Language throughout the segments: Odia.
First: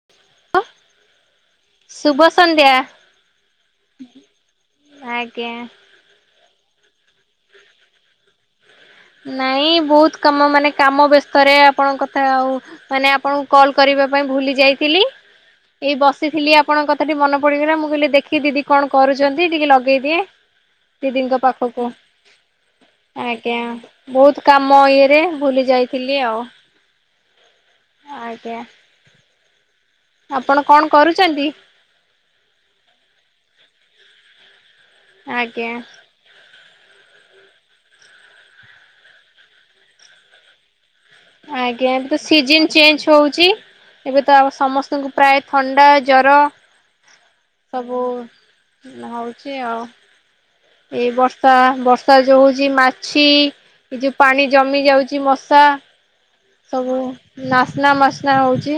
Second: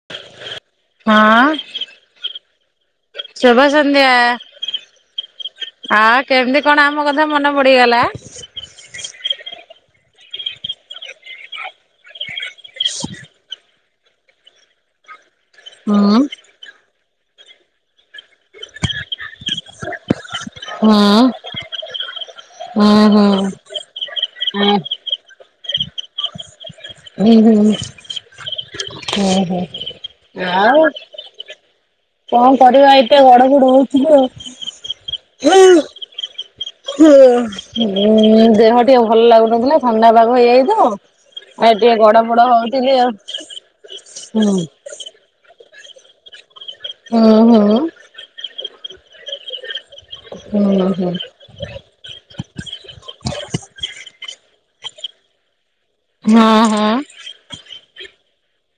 ହଁ। ଶୁଭ ସଂନ୍ଧ୍ୟା। ଶୁଭ ସନ୍ଧ୍ୟା ଆଜ୍ଞା। ଆ କେମିତି କଣ ଆମ କଥା ମନେ ପଡିଗଲା। ନାଇଁ ବହୁତ କାମ ମାନେ କାମ ବ୍ୟସ୍ତ ରେ ଆପଣଙ୍କ କଥା ଆଉ ମାନେ ଆପଣଙ୍କୁ କଲ୍ କରିବା ପାଇଁ ଭୁଲି ଯାଇଥିଲି ହୁଁ ଏଇ ବସିଥିଲି ଆପଣଙ୍କ କଥାଟି ମନେ ପଡ଼ିଗଲା ମୁଁ କହିଲି ଦେଖି ଦିଦି କଣ କରୁଛନ୍ତି ଟିକେ ଲଗେଇ ଦିଏ ହୁଁ ଦିଦିଙ୍କ ପାଖକୁ। ହୁଁ ହୁଁ। ଆଜ୍ଞା ବହୁତ କାମ ଇଏରେ ଭୁଲି ଯାଇଥିଲି ଆଉ। ହୁଁ ହୁଁ। ଆଜ୍ଞା। ଉଁ ହୁଁ। ଆପଣ କଣ କରୁଚନ୍ତି? କଣ କରିବା ଏଇଠି ଟିକେ ଗଡପଡ଼ ହଉଛି ଆଉ ଆଜ୍ଞା। ହୁଁ ଉଁ ଦେହ ଟିକେ ଭଲ ଲାଗୁନଥିଲା ଥଣ୍ଡା ପାଗ ହେଇଯାଇଚି ତ। ଆଉ ଆଜ୍ଞା ଟିକେ ଏବେ ତ ଗଡପଡ ସିଜନ ହଉଥିଲି ଚେଞ୍ଜ ଆଉ ହଉଛି ଏବେ ତ ହୁଁ ଆ ସମସ୍ତ ପ୍ରାୟ ଥଣ୍ଡା ଜର ହୁଁ ହୁଁ। ସବୁ। ହଉଛି ଆଉ ହୁଁ ହୁଁ ଏଇ ବ ବର୍ଷା ବର୍ଷା ଯଉ ହଉଛି ମାଛି ଏ ଯଉ ପାଣି ଜମି ଯାଉଛି ମଶା ହଁ ହଁ ସବୁ ନାସ୍ନା ମାସ୍ନା ହଉଛି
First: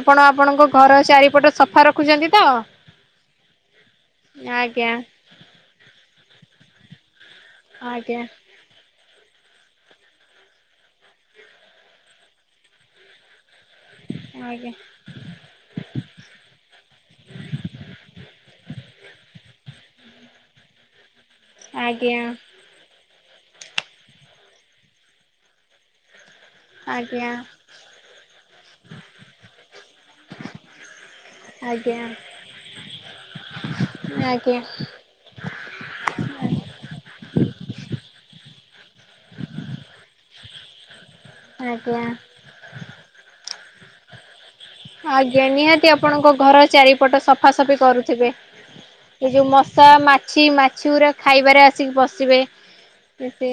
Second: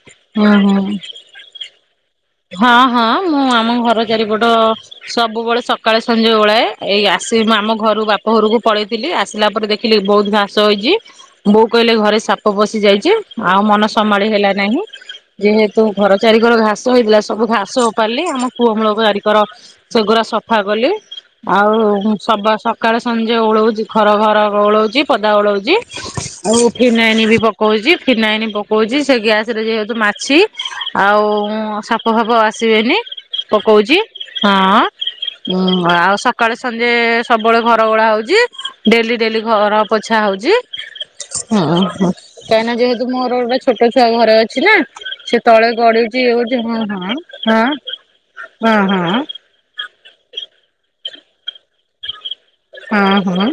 ଆପଣ ହଁ ଆପଣଙ୍କ ହଁ। ଘର ଚାରିପଟ ସଫା ରଖ ଖୁଛନ୍ତି। ହଁ ହଁ ମୁଁ ଆମ ଘର ଚାରିପଟ ଆଜ୍ଞା ସବୁବେଳେ ସକାଳେ ସଞ୍ଜ ଉଳାଏ। ଏଇ ଆସିବି ମୁଁ ଆମ ଘରୁ ଆଜ୍ଞା ବାପ ଘରକୁ। ପଳେଇଥିଲି ଆସିଲା ପରେ ଦେଖିଲି ବହୁତ ଘାସ ହେଇଛି ବୋଉ କହିଲେ ଘରେ ସାପ ପଶି ଯାଇଛି। ଆଉ ମନ ସମ୍ଭାଳି ହେଲା ଆଜ୍ଞା ନାହିଁ ଯେହେତୁ ଘର ଚାରି କର ଘାସ ହେଇଥିଲା ସବୁ ଘାସ ଓପାରିଲି ଆମ କୁଅ ମୂଳ ଚାରିକର ସେଗୁଡା ସଫା କଲି। ଆଉ ଉଁ ଆଜ୍ଞା। ସବା ଶବ୍ ସକାଳ ସଞ୍ଜ ଓଳଉଛି ଘର ଘର ଓଳଉଛି ପଦା ଓଳଉଛି। ଆଉ ଆଜ୍ଞା ଫିନାଇନ ଆଜ୍ଞା ବି ପକଉଛି ଫିନାଇନ ପକଉଛି ସେ ଗ୍ୟାସ ରେ ଯେହେତୁ ମାଛି ଆଉ ମୁଁ ସାପ ଫାପ ଆଉ ଆସିବେନି ପକଉଛି ଆଜ୍ଞା ହଁ। ଉଁ ଆଉ ସକାଳେ ସଞ୍ଜେ ସବୁବେଳେ ଘର ଓଳା ହଉଛି। ଡେଲି ଡେଲି ଘର ପୋଛା ହଉଛି ହୁଁ ହୁଁ। ଆଜ୍ଞା। କାହିଁକି ନା ଯେହେତୁ ମୋର ଗୋଟେ ଛୋଟ ଛୁଆ ଘରେ ଅଛି ନା ସେ ଆଜ୍ଞା ତଳେ ନିହାତି ଗଡୁଛି ଆପଣଙ୍କ ଗୋଟେ ଘର ଚାରିପଟ ହଁ ହଁ ସଫାସଫି ହଁ କରୁଥିବେ। ଏ ହଁ ହଁ। ମଶା ମାଛି ମାଛି ଗୁରା ଖାଇବାରେ ଆସିକି ବସିବେ। ହଁ ହଁ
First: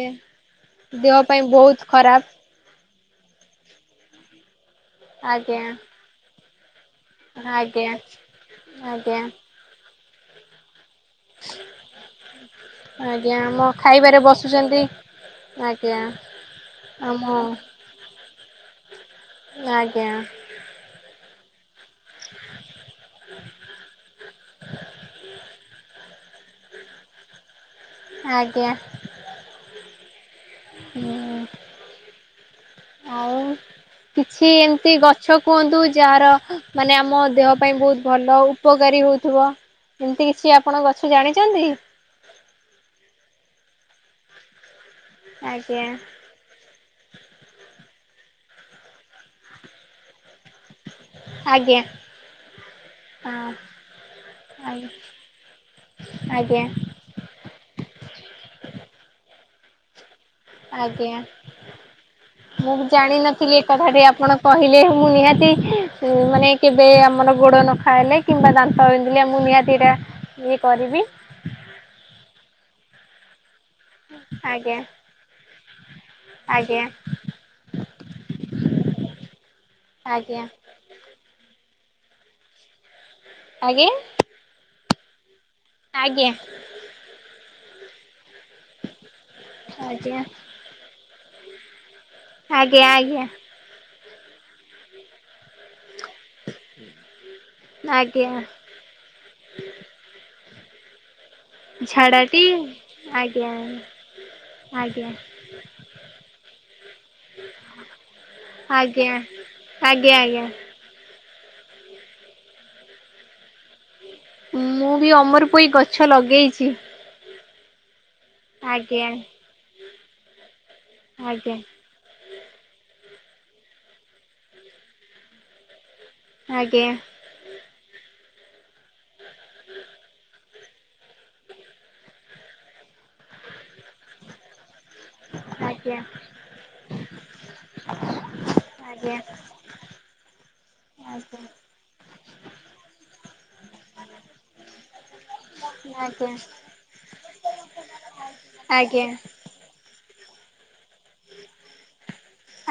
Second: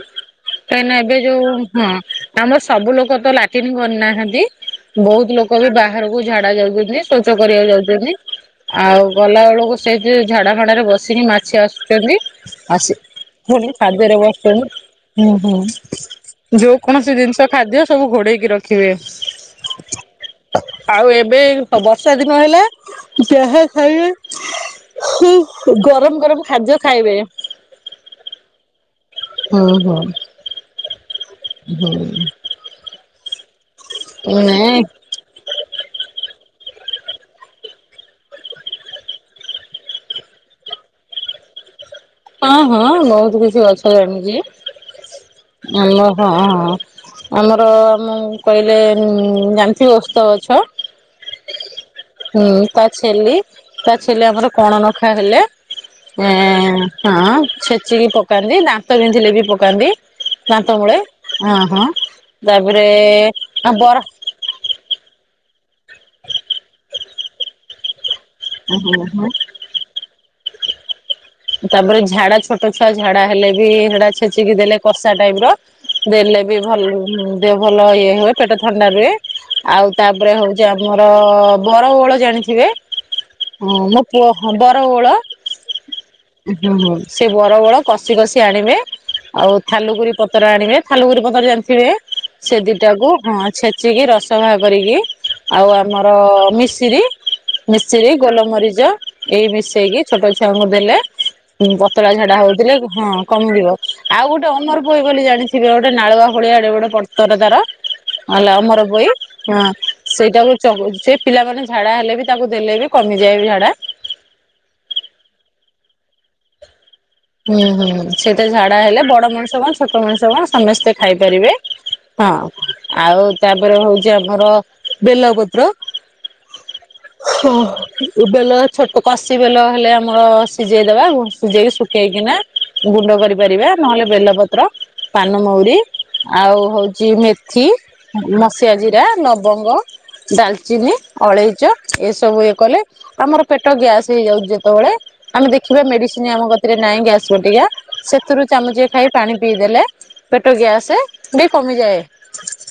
କାହିଁକିନା ଦେହ ଏବେ ପାଇଁ ଯୋଉ ବହୁତ ହଁ ଖରାପ ଆମର ସବୁ ଲୋକ ତ ଲାଟିନ୍ କରିନାହାନ୍ତି। ବହୁତ ଲୋକ ଆଜ୍ଞା ବି ବା ବାହାରକୁ ଝାଡା ଯାଉଛନ୍ତି ଶ୍ଵଚ କରିବାକୁ ଯାଉଛନ୍ତି ଆଜ୍ଞା। ଆଉ ଆଜ୍ଞା ଗଲା ବେଳକୁ ସେଇଠି ଝାଡା ଫାଡରେ ବସିକି ମାଛି ଆସୁଛନ୍ତି ଆସି ଆଜ୍ଞା ଵୁଲି ଆମ ଖାଦ୍ୟରେ ଖାଇବାରେ ବସୁଛନ୍ତି ବଷୁଛନ୍ତି ହୁଁ ହୁଁ ଆଜ୍ଞା। ଯୋଉ କୌଣସି ଆମ ଜିନିଷ ଖାଦ୍ୟ ସବୁ ଘୋଡେଇକି ରଖିବେ। ଆଜ୍ଞା ଆଉ ଏବେ ବ ବର୍ଷା ଦିନ ହେଲା। ଯାହା ଖାଇବେ ହା ଗରମ ଗରମ ଖାଦ୍ୟ ଖାଇବେ। ଆଜ୍ଞା। ହୁଁ ହୁଁ। [inaudible] ହୁଁ। ହଁଉ କିଛି ନାଇଁ ଏମିତି ଗଛ ଗଛ କୁହନ୍ତୁ ଯାହାର ମାନେ ଆମ ଦେହ ପାଇଁ ବହୁତ ଭଲ ଉପକାରୀ ହଉଥିବ। ଏମିତି କିଛି ଆପଣ ଗଛ ଜାଣିଛନ୍ତି? ହଁ ହଁ ବହୁତ କିଛି ଗଛ ଜାଣିଛି ଆଜ୍ଞା ଆମ ହଁ ହଁ ଆମର ଆମ କହିଲେ ଯାଣୀଥିବ ଓସ୍ତ ଗଛ ଆଜ୍ଞା। ହୁଁ ତା ଛେଲି ହଁ। ତା ଛେଲି ଆମର କଣ ଆଜ୍ଞା ନଖା ହେଲେ ଆଜ୍ଞା ଆଁ ହଁ ଛେଚିକି ପକାନ୍ତି ଦାନ୍ତ ଵିନ୍ଧିଲେ ବି ପକାନ୍ତି। ଦାନ୍ତମୂଳେ ଆଜ୍ଞା। ଅ ହଁ ମୁଁ ତାପରେ ଜାଣିନଥିଲି ଏ ଆ କଥାଟି ବର ଆପଣ କହିଲେ ମୁଁ ନିହାତି ମାନେ କେବେ ଆମର ଗୋଡ ନ ଖାଇଲେ କିମ୍ବା ଦାନ୍ତ ହଁ ବିନ୍ଧିଲେ ହଁ ମୁଁ ନିହାତି ଏଟା ଇଏ କରିବି ତାପରେ ଝାଡା ଛୋଟ ଛୁଆ ଝାଡା ହେଲେ ବି ସେଡା ଛେଚିକି ଦେଲେ ଆଜ୍ଞା କଷା ଟାଇପ ର ଦେଲେ ବି ଆଜ୍ଞା ଭଲ ଦେହ ଭଲ ଇଏ ହୁଏ ପେଟ ଥଣ୍ଡା ରୁହେ ଆଉ ତାପରେ ଆଜ୍ଞା ହଉଛି ମୋର ବର ଓହଳ ଜାଣିଥିବେ ଆଜ୍ଞା ମୋ ପୁଅ ବର ଓହଳ ଆଜ୍ଞା। ହୁଁ ହୁଁ ସେ ବର ଓହଳ କଷି କଷି ଆଣିବେ ଆଉ ଥାଲୁଗୁରି ଆଜ୍ଞା ପତ୍ର ଆଣିବେ ଫାଲୁଗିରି ପତର ଜାଣିଥିବେ ସେ ଆଜ୍ଞା ଦିଟାକୁ ଆଜ୍ଞା ହଁ ଛେଚିକି ରସ ବାହାର କରିକି ଆଉ ଆମର ମିସିରି ମିଶରି ଆଜ୍ଞା ଗୋଲମରିଚ ଏଇ ମିଶେଇକି ଛୋଟ ଛୁଆଙ୍କୁ ଦେଲେ ହଁ ପତଳା ଝାଡା ଝାଡ଼ାଟି ହଉଥିଲେ ହଁ ଆଜ୍ଞା କମିଯିବ ଆଉ ଗୋଟେ ଅନର୍ପଇ ଆଜ୍ଞା ବୋଲି ଜାଣିଥିବେ ଗୋଟେ ନାଳୁଆ ଭଳିଆ ଏବେ ବଡ଼ ପତର ତାର ହେଲା ଅମର ପଇ ଆଜ୍ଞା ହ ଆଜ୍ଞା ଆଜ୍ଞା ସେଇଟାକୁ [unintelligible] ଛି ପିଲାମାନେ ଝାଡ଼ା ହେଲେ ବି ତାକୁ ଦେଲେ ବି କମିଯାଏ ଝାଡ଼ା ମୁଁ ବି ଅମର ପୋଇ ଗଛ ଲଗେଇଛି। ହୁଁ ହୁଁ ସେଟା ଝାଡା ହେଲେ ଆଜ୍ଞା ବଡ ମଣିଷ କଣ ଛୋଟ ମଣିଷ କଣ ସମସ୍ତେ ଖାଇପାରିବେ ଆଜ୍ଞା ହଁ ଆଉ ତାପରେ ହଉଛି ଆମର ବେଲପତ୍ର ଆଜ୍ଞା। ହ ବେଲ ଛୋଟ କଷି ବେଲ ହେଲେ ଆମର ସିଝେଇଦବା ସିଝେଇକି [unintelligible] ପେଇକିନା ଗୁଣ୍ଡ କରିପାରିବାେ ନହେଲେ ବେଲପତ୍ର ପାନମହୁରି ଆଜ୍ଞା ଆଉ ହଉଛି ମେଥି ମସିଆ ଜିରା ଆଜ୍ଞା ଲବଙ୍ଗ ଡାଲଚିନି ଆଜ୍ଞା ଅଳେଇଚ ଏସବୁ ଇଏ କଲେ ଆମର ପେଟ ଗ୍ୟାସ ହେଇଯାଉଛି ଯେତେବେଳେ ଆମେ ଦେଖିବା ମେଡିସିନ ଆଜ୍ଞା ଆମ କାହିଁ ଗ୍ୟାସ୍ ଅଧିକା ସେଥିରୁ ଚାମୁଚେ ଆଜ୍ଞା ଖାଇ ପାଣି ପିଇ ଦେଲେ ପେଟ ଗ୍ୟାସ ବି କମିଯାଏ।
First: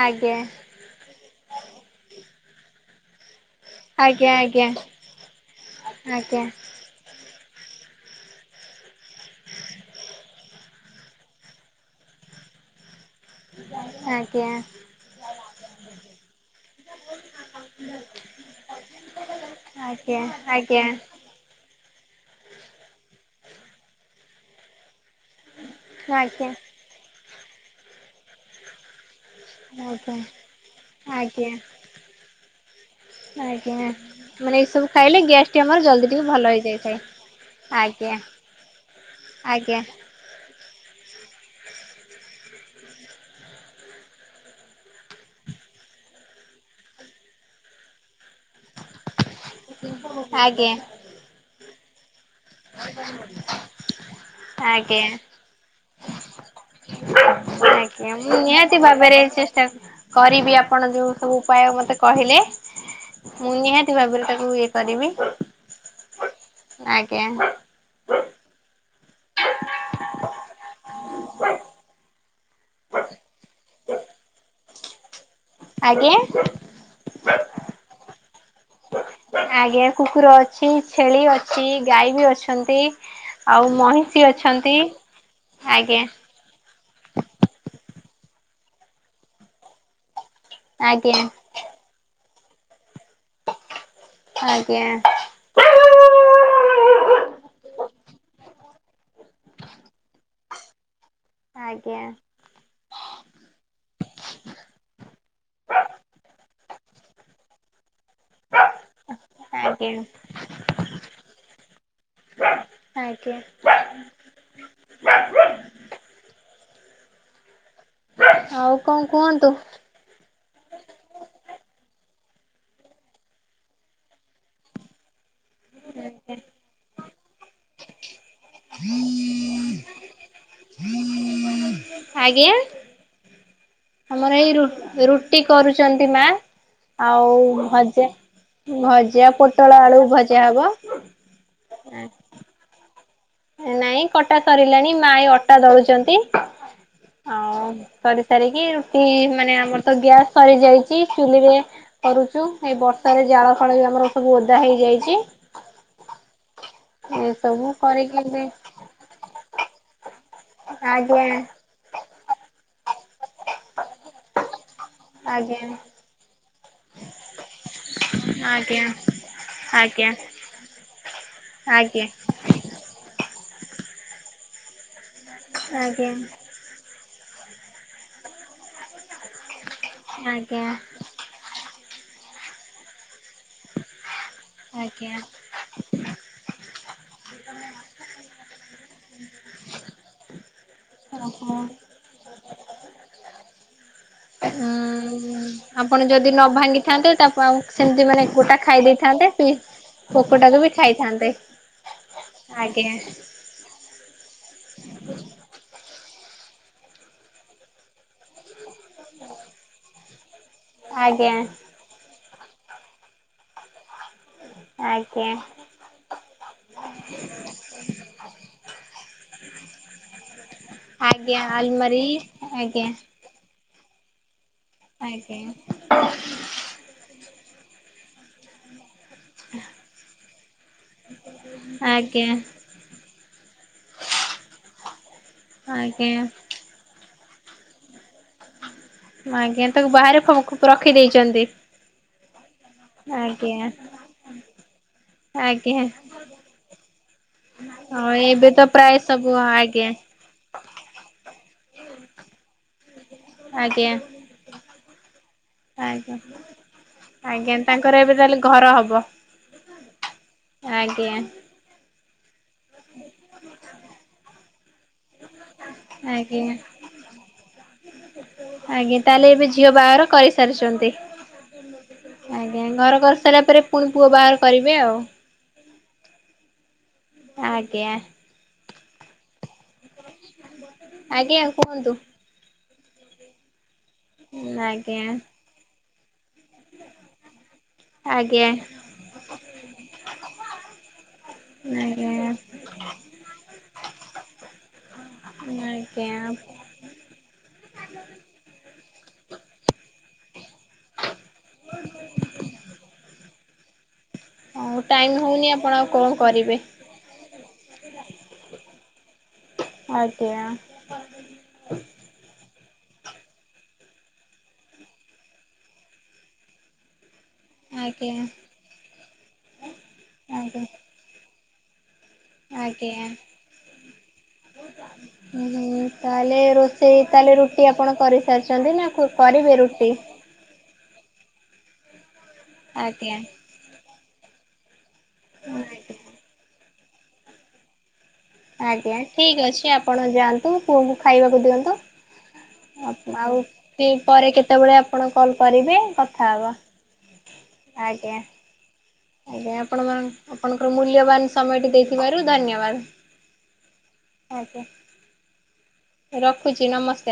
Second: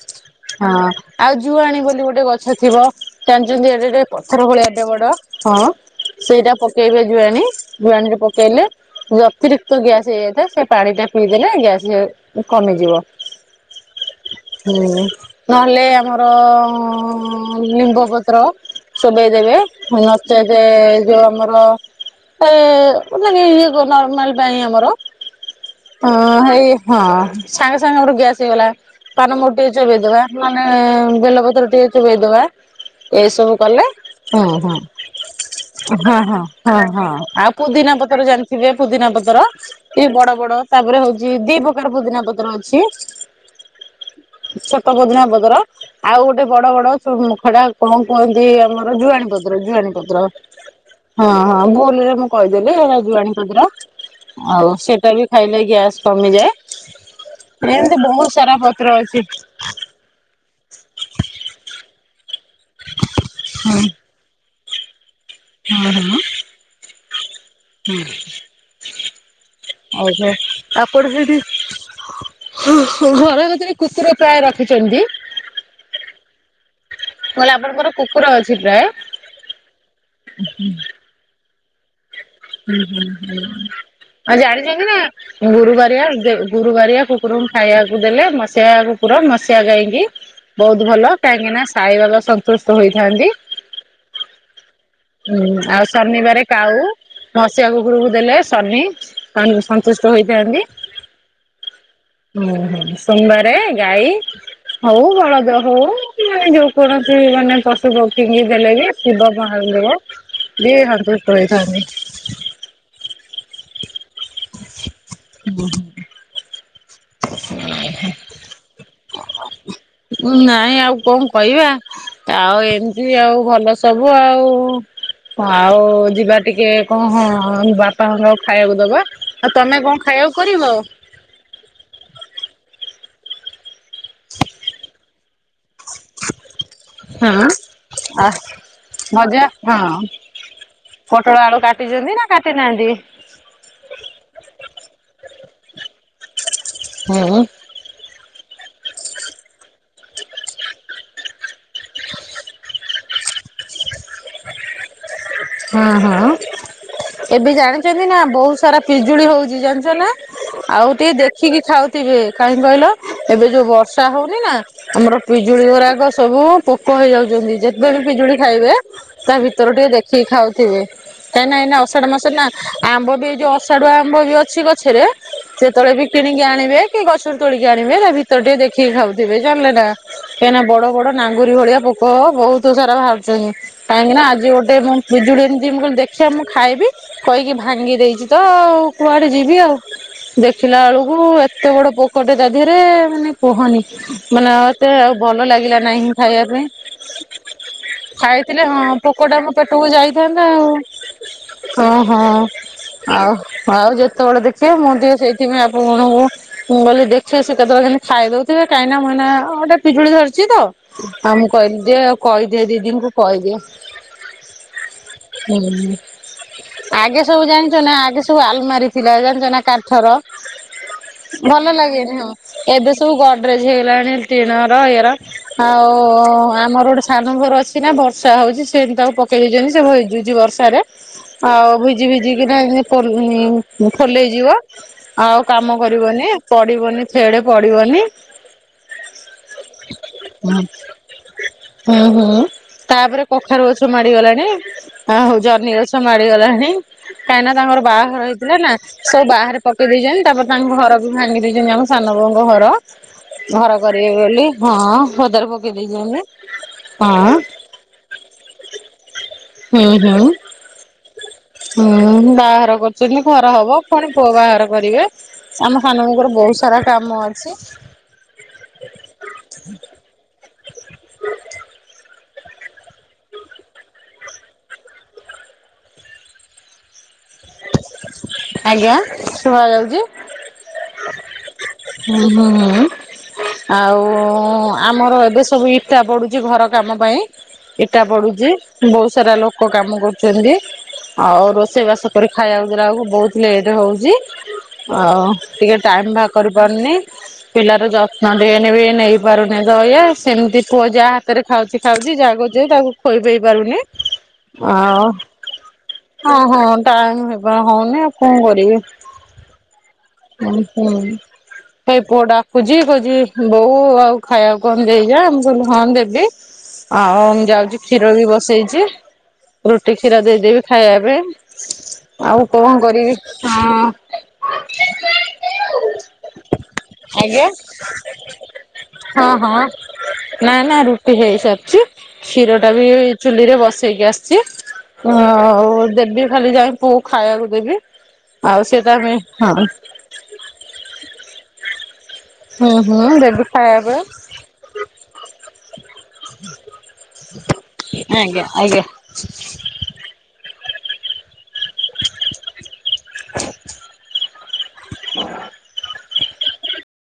ଆଜ୍ଞା। ହଁ ଆଉ ଜୁଆଣୀ ବୋଲି ଗୋଟେ ଗଛ ଥିବ। ଜାଣିଛନ୍ତି ଏଟେ ଆଜ୍ଞା ପଥର ଭଳିଆ ଏଟେ ବଡ ହଁ ଆଜ୍ଞା ଆଜ୍ଞା ସେଇଟା ପକେଇବେ ଜୁଆଣୀ ଜୁଆଣୀରେ ପକେଇଲେ ଅତିରିକ୍ତ ଗ୍ୟାସ ହେଇଯାଇଥାଏ ସେ ପାଣି ଟା ପିଇଦେଲେ ଗ୍ୟାସ କମିଯିବ। ହଁ। ହୁଁ ନହେଲେ ଆମର ନିିମ୍ବପତ୍ର। ଚୋବେଇଦେବେ ଆଜ୍ଞା ନଚେତ ଆଜ୍ଞା ଯୋଉ ଆମର ଏ ମାନେ ଇଏ ନର୍ମାଲ ପାଇଁ ଆମର ହଁ ଆଜ୍ଞା ହେଇ। ହଁ ସାଙ୍ଗେ ସାଙ୍ଗେ ଆମର ଗ୍ୟାସ୍ ହେଇଗଲା। ପାନମର ଟିକେ ଆଜ୍ଞା ଚୋବେଇଦବା ନହେ ଆଜ୍ଞା ବେଲପତ୍ର ଟିକେ ଚବେଇଦବା। ଏଇସବୁ କଲେ ଆଜ୍ଞା ହଁ ମାନେ ଏଇ ହଁ ହଁ ସବୁ ଖାଇଲେ ଗ୍ୟାସ୍ ଟି ଆମର ଜଲ୍ଦି ଟିକେ ହଁ ଭଲ ହଁ ହେଇଯାଇଥାଏ ହଁ ଆଉ। ପୁଦିନା ଆଜ୍ଞା ପତର ଜାଣିଥିବେ ପୁଦିନା ପତର ଆଜ୍ଞା ଏ ବଡ ବଡ। ତାପରେ ହଉଛି ଦି ପ୍ରକାର ପୁଦିନା ପତ୍ର ଅଛି। ସେତପୋଦିନା ପତ୍ର। ଆଉ ଗୋଟେ ବଡ ବଡ ମୁଖ ଟା କଣ କୁହନ୍ତି ଆମର ଜୁଆଣୀପତ। ଜୁଆଣୀ ପତ୍ର ଆଜ୍ଞା ହଁ ହଁ ଭୁଲରେ ମୁଁ କହିଦେଲି ହେରା ଜୁଆଣି ଶୀଘ୍ର ଆଉ ଆଜ୍ଞା ସେଟା ବି ଖାଇଲେ ଗ୍ୟାସ କମିଯାଏ। ଏମିତି ବହୁତ ସାରା ପତ୍ର ଅଛି। ସେୟା କରିବି ଆପଣ ଯେଉଁ ସବୁ ଉପାୟ ମୋତେ କହିଲେ। ମୁଁ ନିହାତି ଭାବରେ ତାକୁ ଇଏ କରିବି। ହୁଁ ହୁଁ। କିଆଁ। ହଁ ଆଉ ତାପରେ ସେଠି ଘର ଭିତରେ କୁକୁର ପ୍ରାୟ ରଖିଛନ୍ତି। ଆଜ୍ଞା। କହିଲେ ଆପଣଙ୍କର କୁକୁର ଅଛି ଆଜ୍ଞା କୁକୁର ପ୍ରାୟ। ଅଛି ଛେଳି ଅଛି ଗାଈ ବି ଅଛି। ହୁଁ ହୁଁ ହୁଁ ଆଉ ଅଛନ୍ତି ଜାଣିଛନ୍ତିଛନ୍ତି ନା ଆଜ୍ଞା ଗୁରୁବାରିଆ ଗୁରୁବାରଆ। କୁକୁର ଙ୍କୁ ଖାଇବାକୁ ଦେଲେ ମସିକୁ ପୁରା ମସିଆ ଗାଇକି ବହୁତ ଭଲ ଆଜ୍ଞା କାହିଁକି ନା ସାଇବାବା ସନ୍ତୁଷ୍ଟ ହୋଇଥାନ୍ତି। ଆଜ୍ଞା। ହୁଁ ଆଉ ଶନିବାରେ କାଉ। ହସିବା କୁକୁରକୁ ଦେଲେ ଶନି ସନ୍ତୁଷ୍ଟ ହୋଇଥାନ୍ତି। ଆଜ୍ଞା। ହୁଁ ହୁଁ ସୁନ୍ଦାରେ ଗାଈ ହୋଉ ବଳଦ ହୋଉ ମାନେ ଯୋଉ କୌଣସି ମାନେ ପ ଶୁଭ ଫିଙ୍ଗି ଦେଲେ ବି ଶିବ ଆଜ୍ଞା ମହାନ୍ଦେର ବି ସନ୍ତୁଷ୍ଟ ରହିଥାନ୍ତି। ଆଜ୍ଞା। ହୁଁ। ଉଁ ହୁଁ। ଆଉ କଣ କୁହନ୍ତୁ? ନାଇଁ ଆଉ କଣ କହିବା। ଆଉ ଏମିତି ଆଉ ଭଲ ସବୁ ଆଉ। ହଁ ଆଉ ଯିବା ଟିକେ କଣ ହଁ ବାପାଙ୍କର ଆଉ ଖାଇବାକୁ ଦବା। ଆଉ ତମେ କଣ ଖାଇବାକୁ କରିବ? ଆଜ୍ଞା ଆମର ଏଇ ରୁ ରୁ ରୁଟି କରୁଛନ୍ତି ମାଆ ଆଉ ହଁ ଭଜା। ଆ ଭଜା ପୋଟଳ ଆଳୁ ଭଜା ହବ। ପୋଟଳ ଆଳୁ କାଟିଛନ୍ତି ନା କାଟି ନାହାନ୍ତି। ନାଇଁ କଟା ସରିଲାଣି। ମାଁ ଏ ଅଟା ଦଳୁଚନ୍ତି। ହୁଁ ଆଉ କରି ସାରିକି ରୁଟି ମାନେ ଆମର ତ ଗ୍ୟାସ୍ ସରି ଯାଇଛି। ଚୁଲିରେ କରୁଛୁ। ଏଇ ବର୍ଷାରେ ଜାଳଫାଳ ବି ଆମର ସବୁ ଓଦା ହେଇଯାଇଛି। ହଁ, ହଁ, ଏବେ ଏସବୁ ଜାଣିଛନ୍ତି ନା, କରିକି ଏବେ ବହୁତ ସାରା ପିଜୁଳି ହଉଛି। ଜାଣିଛ ନା? ଆଉ, ଟିକେ ଆଜ୍ଞା ଦେଖିକି ଖାଉଥିବେ! କାହିଁକି କହିଲ? ଏବେ ଯୋଉ ବର୍ଷା ହଉନି ନା ଆମର ପିଜୁଳି ଆଜ୍ଞା ଗୁରାକ ସବୁ ପୋକ ହେଇଯାଉଛନ୍ତି। ଯେତେବି ପିଜୁଳି ଖାଇବେ, ଆଜ୍ଞା ତା ଭିତରେ ଆଜ୍ଞା ଟିକେ ଆଜ୍ଞା ଦେଖିକି ଖାଉଥିବେ। କାଇଁ ନା ଏନା ଅଷାଢ ମାସରେ ନା, ଆମ୍ବ ବି ଏଇ ଯୋଉ, ଅଷାଢୁଆ ଆମ୍ବ ବି ଅଛି ଗଛରେ ସେତେବେଳେ ବି ଆଜ୍ଞା କିଣିକି ଆଣିବେ କି ଗଛରୁ ତୋଳିକି ଆଣିବେ, ତା ଭିତର ଟିକେ ଦେଖିକି ଖାଉଥିବେ। ଜାଣିଲେ ନା। କାହିଁକିନା, ଆଜ୍ଞା ବଡ ବଡ ନାଙ୍ଗୁରି ଭଳିଆ ପୋକ ବହୁତ ସାରା ବାହାରୁଛନ୍ତି। କାହିଁକି ନା, ଆଜି ଗୋଟ୍ ଦେବଉଁ। ଆଜ୍ଞା ବିଜୁଳି ଏମିତି ମୁଁ କହିଲି ଦେଖିଆ, ମୁଁ ଖାଇବି କହିକି ଭାଙ୍ଗି ଦେଇଛି, ତ ଆଉ କୁଆଡେ ଯିବି ଆଉ। ଦେଖିଲା ଅଳକୁ ଓହୋ ଏତେ ବଡ ପୋକଟେ ତା ଦେହରେ, ମାନେ କୁହନି। ମାନେ, ଏତେ ଆଉ ଉଁ ଭଲ ଲାଗିଲା ଆପଣ ନାହିଁ ଯଦି ଖାଇବା ନ ପାଇଁ। ଭାଙ୍ଗିଥାନ୍ତେ ତା ଆଉ ସେମିତି ମାନେ ଗୋଟା ଖାଇଥିଲେ ହଁ, ଖାଇ ଦେଇଥାନ୍ତେ ପୋକୋଟା ପି ମୁଁ ଟୁ ଯାଇଥାନ୍ତା ପୋକଟାକୁ ଆଉ, ବି ଖାଇଥାନ୍ତେ ହଁ, ହଁ ଆଜ୍ଞା ଆଉ ଆଉ ଯେତେବେଳେ ଦେଖିବେ, ମୁଁ ଟିଏ ସେଇଥିପାଇଁ ଆପଣ କଣ ହୋ! ମୁଁ କହିଲି ଦେଖେ, ସେ କେତେବେଳେ କେନି ଖାଇଦଉଥିବେ କାହିଁନା, ମୁଁ ଏଇନା ଅଟେ ପିଜୁଳି ଧରିଛି ତ! ଆଜ୍ଞା ହଁ, ମୁଁ କହିଲି ଯେ କହିଦିଅ ଦିଦିଙ୍କୁ କହିଦିଅ। ହୁଁ ହୁଁ। ଆଗେ ସବୁ ଜାଣିଛ ନା! ଆଗେ ସବୁ ଆଲମାରି ଥିଲା, ଜାଣିଛ ନା କାଠର। ଆଜ୍ଞା ଭଲ ଆଲମାରି ଲାଗେନି ହଁ। ଆଜ୍ଞା ଏବେ ସବୁ ଗଡ ଡ୍ରେଜ୍ ହେଇଗଲାଣି। ଟିଣର ଇଏର ଆଜ୍ଞା ଆଉ-ଉ-ଉ ଆମର ଗୋଟେ ସାନ ଭର ଅଛି। ସିନା ବର୍ଷା ହଉଛି, ସେମତି ତାକୁ ପକେଇ ଦେଇଛନ୍ତି, ସେ ଭିଜୁଛି ବର୍ଷାରେ। ଆଉ ଭିଜି ଆଜ୍ଞା। ଭିଜିିକିନା [unintelligible] ଫଲ-ଅ ଫଲେଇଯିବ। ଆଉ କାମ ଆଜ୍ଞା କରିବନି। ପଡିବନି, ଥେଡେ ପଡିବନି। ଆଜ୍ଞା, ତାକୁ ବାହାରେ ଫ ରଖି ଦେଇଛନ୍ତି। ହୁଁ, ହୁଁ, ତାପରେ କଖାରୁ ଆଜ୍ଞା। ଅଛ ମାଡ଼ି ଗଲାଣି ଅ ହଉ ଜହ୍ନି ଆଜ୍ଞା ଗଛ ମାଡିଗଲାଣିହିଁ। କାହିଁକି ନା ତାଙ୍କର ହଁ ବାହାଘର ଏବେ ହେଇଥିଲା ତ ନା ପ୍ରାୟ ସବୁ ବାହାରେ ପକେଇ ଆଜ୍ଞା ଦେଇଚ ତା'ପରେ ତାଙ୍କ ଘର ବି ଭାଙ୍ଗି ଦେଇଛନ୍ତି, ଆମ ସାନ ବଉଙ୍କ ଘର। ଘର ଆଜ୍ଞା। କରିବେ ବୋଲି। ହଁ, ପଦାରେ ପକେଇ ଆଜ୍ଞା ଦେଇଛନ୍ତିି। ହଁ ଆଜ୍ଞା ତାଙ୍କର, ଏବେ ତାହେଲେ ଘର ହବ। ହୁଁ, ହୁଁ, ଆଜ୍ଞା ହୁଁ ବାହାର କରୁଚୁନି ଘର ହବ। ଫୁଣି ପୁଅ ବାହାଘର କରିବେ। ଆମ ସାନ ବଉଙ୍କର ଆଜ୍ଞା। ବହୁତ ସାରା କାମ ଅଛି। ଆଜ୍ଞା, ତାହେଲେ ଏବେ ଝିଅ ବାହାଘର କରିସାରିଛନ୍ତି। ଜ୍ଞା, ଘର କରି ସାରିଲା ପରେ, ପୁଣି ପୁଅ ବାହାର କରିବେ ଆଉ। ଆଜ୍ଞା। ଆଜ୍ଞା, ଶୁଭା ଯାଉଛି? ଆଜ୍ଞା, କୁହନ୍ତୁ। ହୁଁ, ହୁଁ, ହୁଁ, ଆଉ ଆଜ୍ଞା ଆମର ଏବେ ସେ ସବୁ ଇଟା ପଡୁଛି, ଘର କାମ ପାଇଁ। ଇଟା ଆଜ୍ଞା। ପଡୁଛି। ବହୁତ ସାରା ଲୋକ କାମ କରୁଛନ୍ତି। ଆଉ ରୋଷେଇବାସ କରି ଆଜ୍ଞା ଖାଇବାକୁ ଦେଲାକୁ ବହୁତ ଲେଟ୍ ହଉଛି। ଆଉ, ଟିକେ ଟାଇମ୍ ଆଜ୍ଞା ଭା କରି କରନି। ପିଲାର ଯତ୍ନ ଟିକେ ନେବି, ନେଇ ପାରୁନି ତ ଇଏ। ସେମିତି ପୁଅ ଯାହା ହାତରେ ଖାଉଛି ଖାଉଛି ଯାହା କରୁଛି, ତାକୁ ଖୋଇ ପେଇ ପାରୁନି। ଆଉ ଟାଇମ୍ ହଉନି। ଆପଣ ଆଉ କଣ ହଁ, କରିବେ। ହଁ ଟାଇମ୍ ହେବା ହଉନି। ଆଉ କଣ କରିବି? ଆଜ୍ଞା। ଉଁ [inaudible] ଏଇ ପୁଅ ଡାକୁଛି କହୁଛି ବୋଉ ଆଉ ଖାଇବାକୁ କଣ ଦେଇଯା ମୁଁ କହିଲି ହଁ ଦେବି। ଆଉଁ। ଯାଉଛି କ୍ଷୀର ଆଜ୍ଞା ବି ବସେଇଛି ରୁଟି କ୍ଷୀର ଦେଇଦେବି ଆଜ୍ଞା ଖାଇବା ପାଇଁ। ଆଉ କଣ ଆଜ୍ଞା। କରିବି ହଁ। ହୁଁ ତାହେଲେ ରୋଷେଇ ତାହେଲେ ଆଜ୍ଞା ରୁଟି ଆପଣ କରିସାରିଛନ୍ତି ନା। ହଁ କରିବେ ହଁ। ରୁଟି। ନା ନା ରୁଟି ହେଇସାରଛି କ୍ଷୀର ଟା ବି ଆଜ୍ଞା। ଚୁଲି ରେ ବସେଇକି ଆସିଛି। ଆଉ ଦେବି ଖାଲି ଯାଇଙ୍କି ପୁଅ କୁ ଖାଇବାକୁ ଦେବି। ଆଉ ସେ ତା ଆଜ୍ଞା ପାଇଁ ଠିକ୍ ହଁ ଅଛି ଆପଣ ଯାଆନ୍ତୁ ପୁଅଙ୍କୁ ଖାଇବାକୁ ଦିଅନ୍ତୁ। ହୁଁ ହୁଁ ଆଉ ଦେବି ଦି ଖାଇବା ପରେ କେତେବେଳେ ଆପଣ କଲ୍ କରିବେ କଥା ହେବା। ଆଜ୍ଞା ଆଜ୍ଞା। ଆଜ୍ଞା ଆପଣ ମା ଆପଣଙ୍କର ମୂଲ୍ୟବାନ ସମୟଟି ଦେଇଥିବାରୁ ଧନ୍ୟବାଦ ଆଜ୍ଞା। ରଖୁଛି ନମସ୍କାର।